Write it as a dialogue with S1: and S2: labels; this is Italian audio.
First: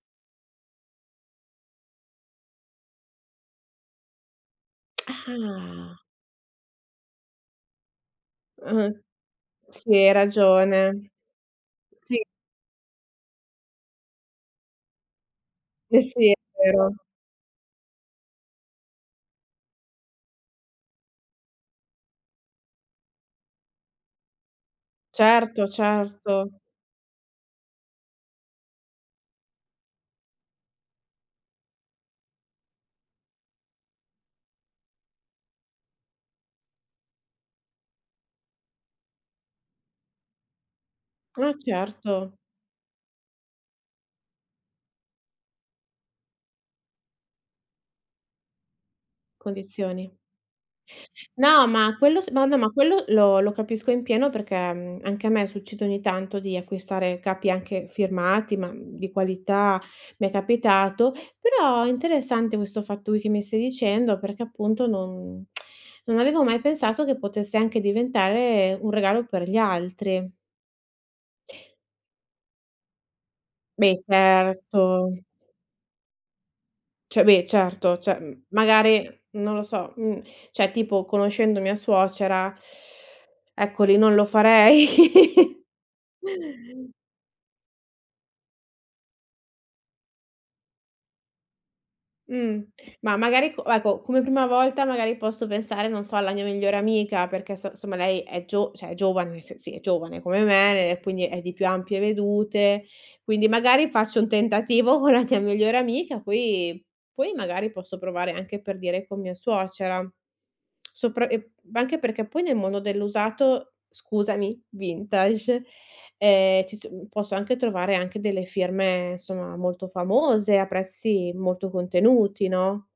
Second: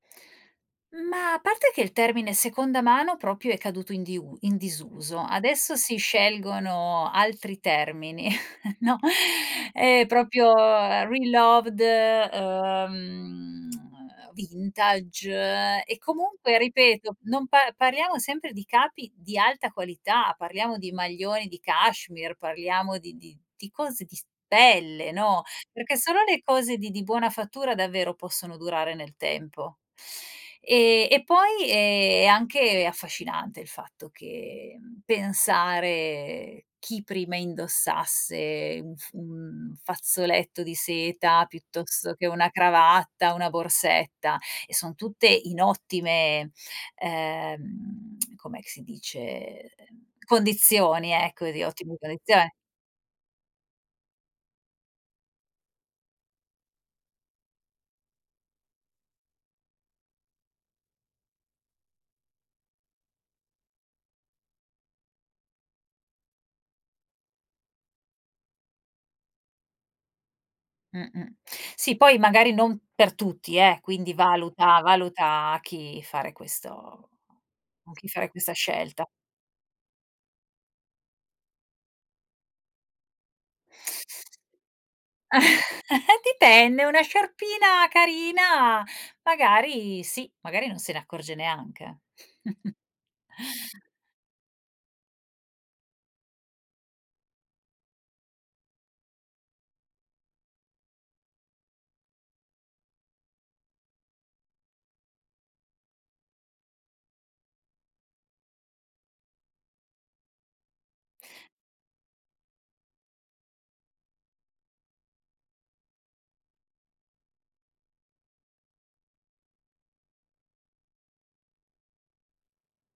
S1: Ma, a parte che il termine seconda mano, proprio, è caduto in diu in disuso, adesso si
S2: Ah.
S1: scelgono altri termini, no,
S2: Uhm, sì,
S1: è
S2: hai
S1: proprio
S2: ragione.
S1: reloved
S2: Sì!
S1: ehm, vintage. E,
S2: Eh sì, è
S1: comunque,
S2: vero.
S1: ripeto, non par parliamo sempre di capi di alta qualità: parliamo di maglioni di cachemire, parliamo di di di di cose di s pelle, no,
S2: Certo,
S1: perché solo le
S2: certo.
S1: cose di di buona fattura, davvero, possono durare nel tempo. E e, poi, eh, è anche affascinante il fatto che, mhmm, pensare chi prima indossasse un f un fazzoletto di seta,
S2: Ah,
S1: piuttosto che
S2: certo.
S1: una cravatta, una borsetta. E son tutte in ottime ehm, com'è che si dice?
S2: Condizioni.
S1: Uhm, condizioni, ecco, di
S2: No, ma
S1: ottime
S2: quello s ma,
S1: condizioni.
S2: no, ma quello lo lo capisco in pieno, perché, mhmm, anche a me succede ogni tanto, di acquistare capi, anche firmati, ma, mhmm, di qualità, mi è capitato. Però, è interessante questo fatto che mi stai dicendo, perché, appunto, non non avevo mai pensato che potesse anche diventare un regalo per gli altri.
S1: Mh, mh, sì poi magari non per tutti, eh,
S2: Beh,
S1: quindi valuta,
S2: certo!
S1: valuta a chi fare questo
S2: Cioè, beh,
S1: con
S2: certo.
S1: chi
S2: Cioè,
S1: fare
S2: uhm,
S1: questa
S2: magari,
S1: scelta.
S2: non lo so, mhmm, cioè, tipo, conoscendo mia suocera, ecco, lì non lo farei.
S1: Dipende, una sciarpina carina magari, sì, magari non se ne accorge neanche, eh.
S2: Mhmm, ma, magari, co ecco, come prima volta, magari, posso pensare, non so, alla mia migliore amica, perché so insomma, lei è gio cioè, è giovane, se sì, è giovane come me e, quindi, è di più ampie vedute. Quindi, magari, faccio un tentativo con la mia migliore amica, poi poi, magari, posso provare anche, per dire, con mia suocera. Sopra e anche perché, poi, nel mondo dell'usato scusami, vintage, ehm, ci so uhm posso anche trovare anche delle firme, insomma, molto famose a prezzi molto contenuti, no?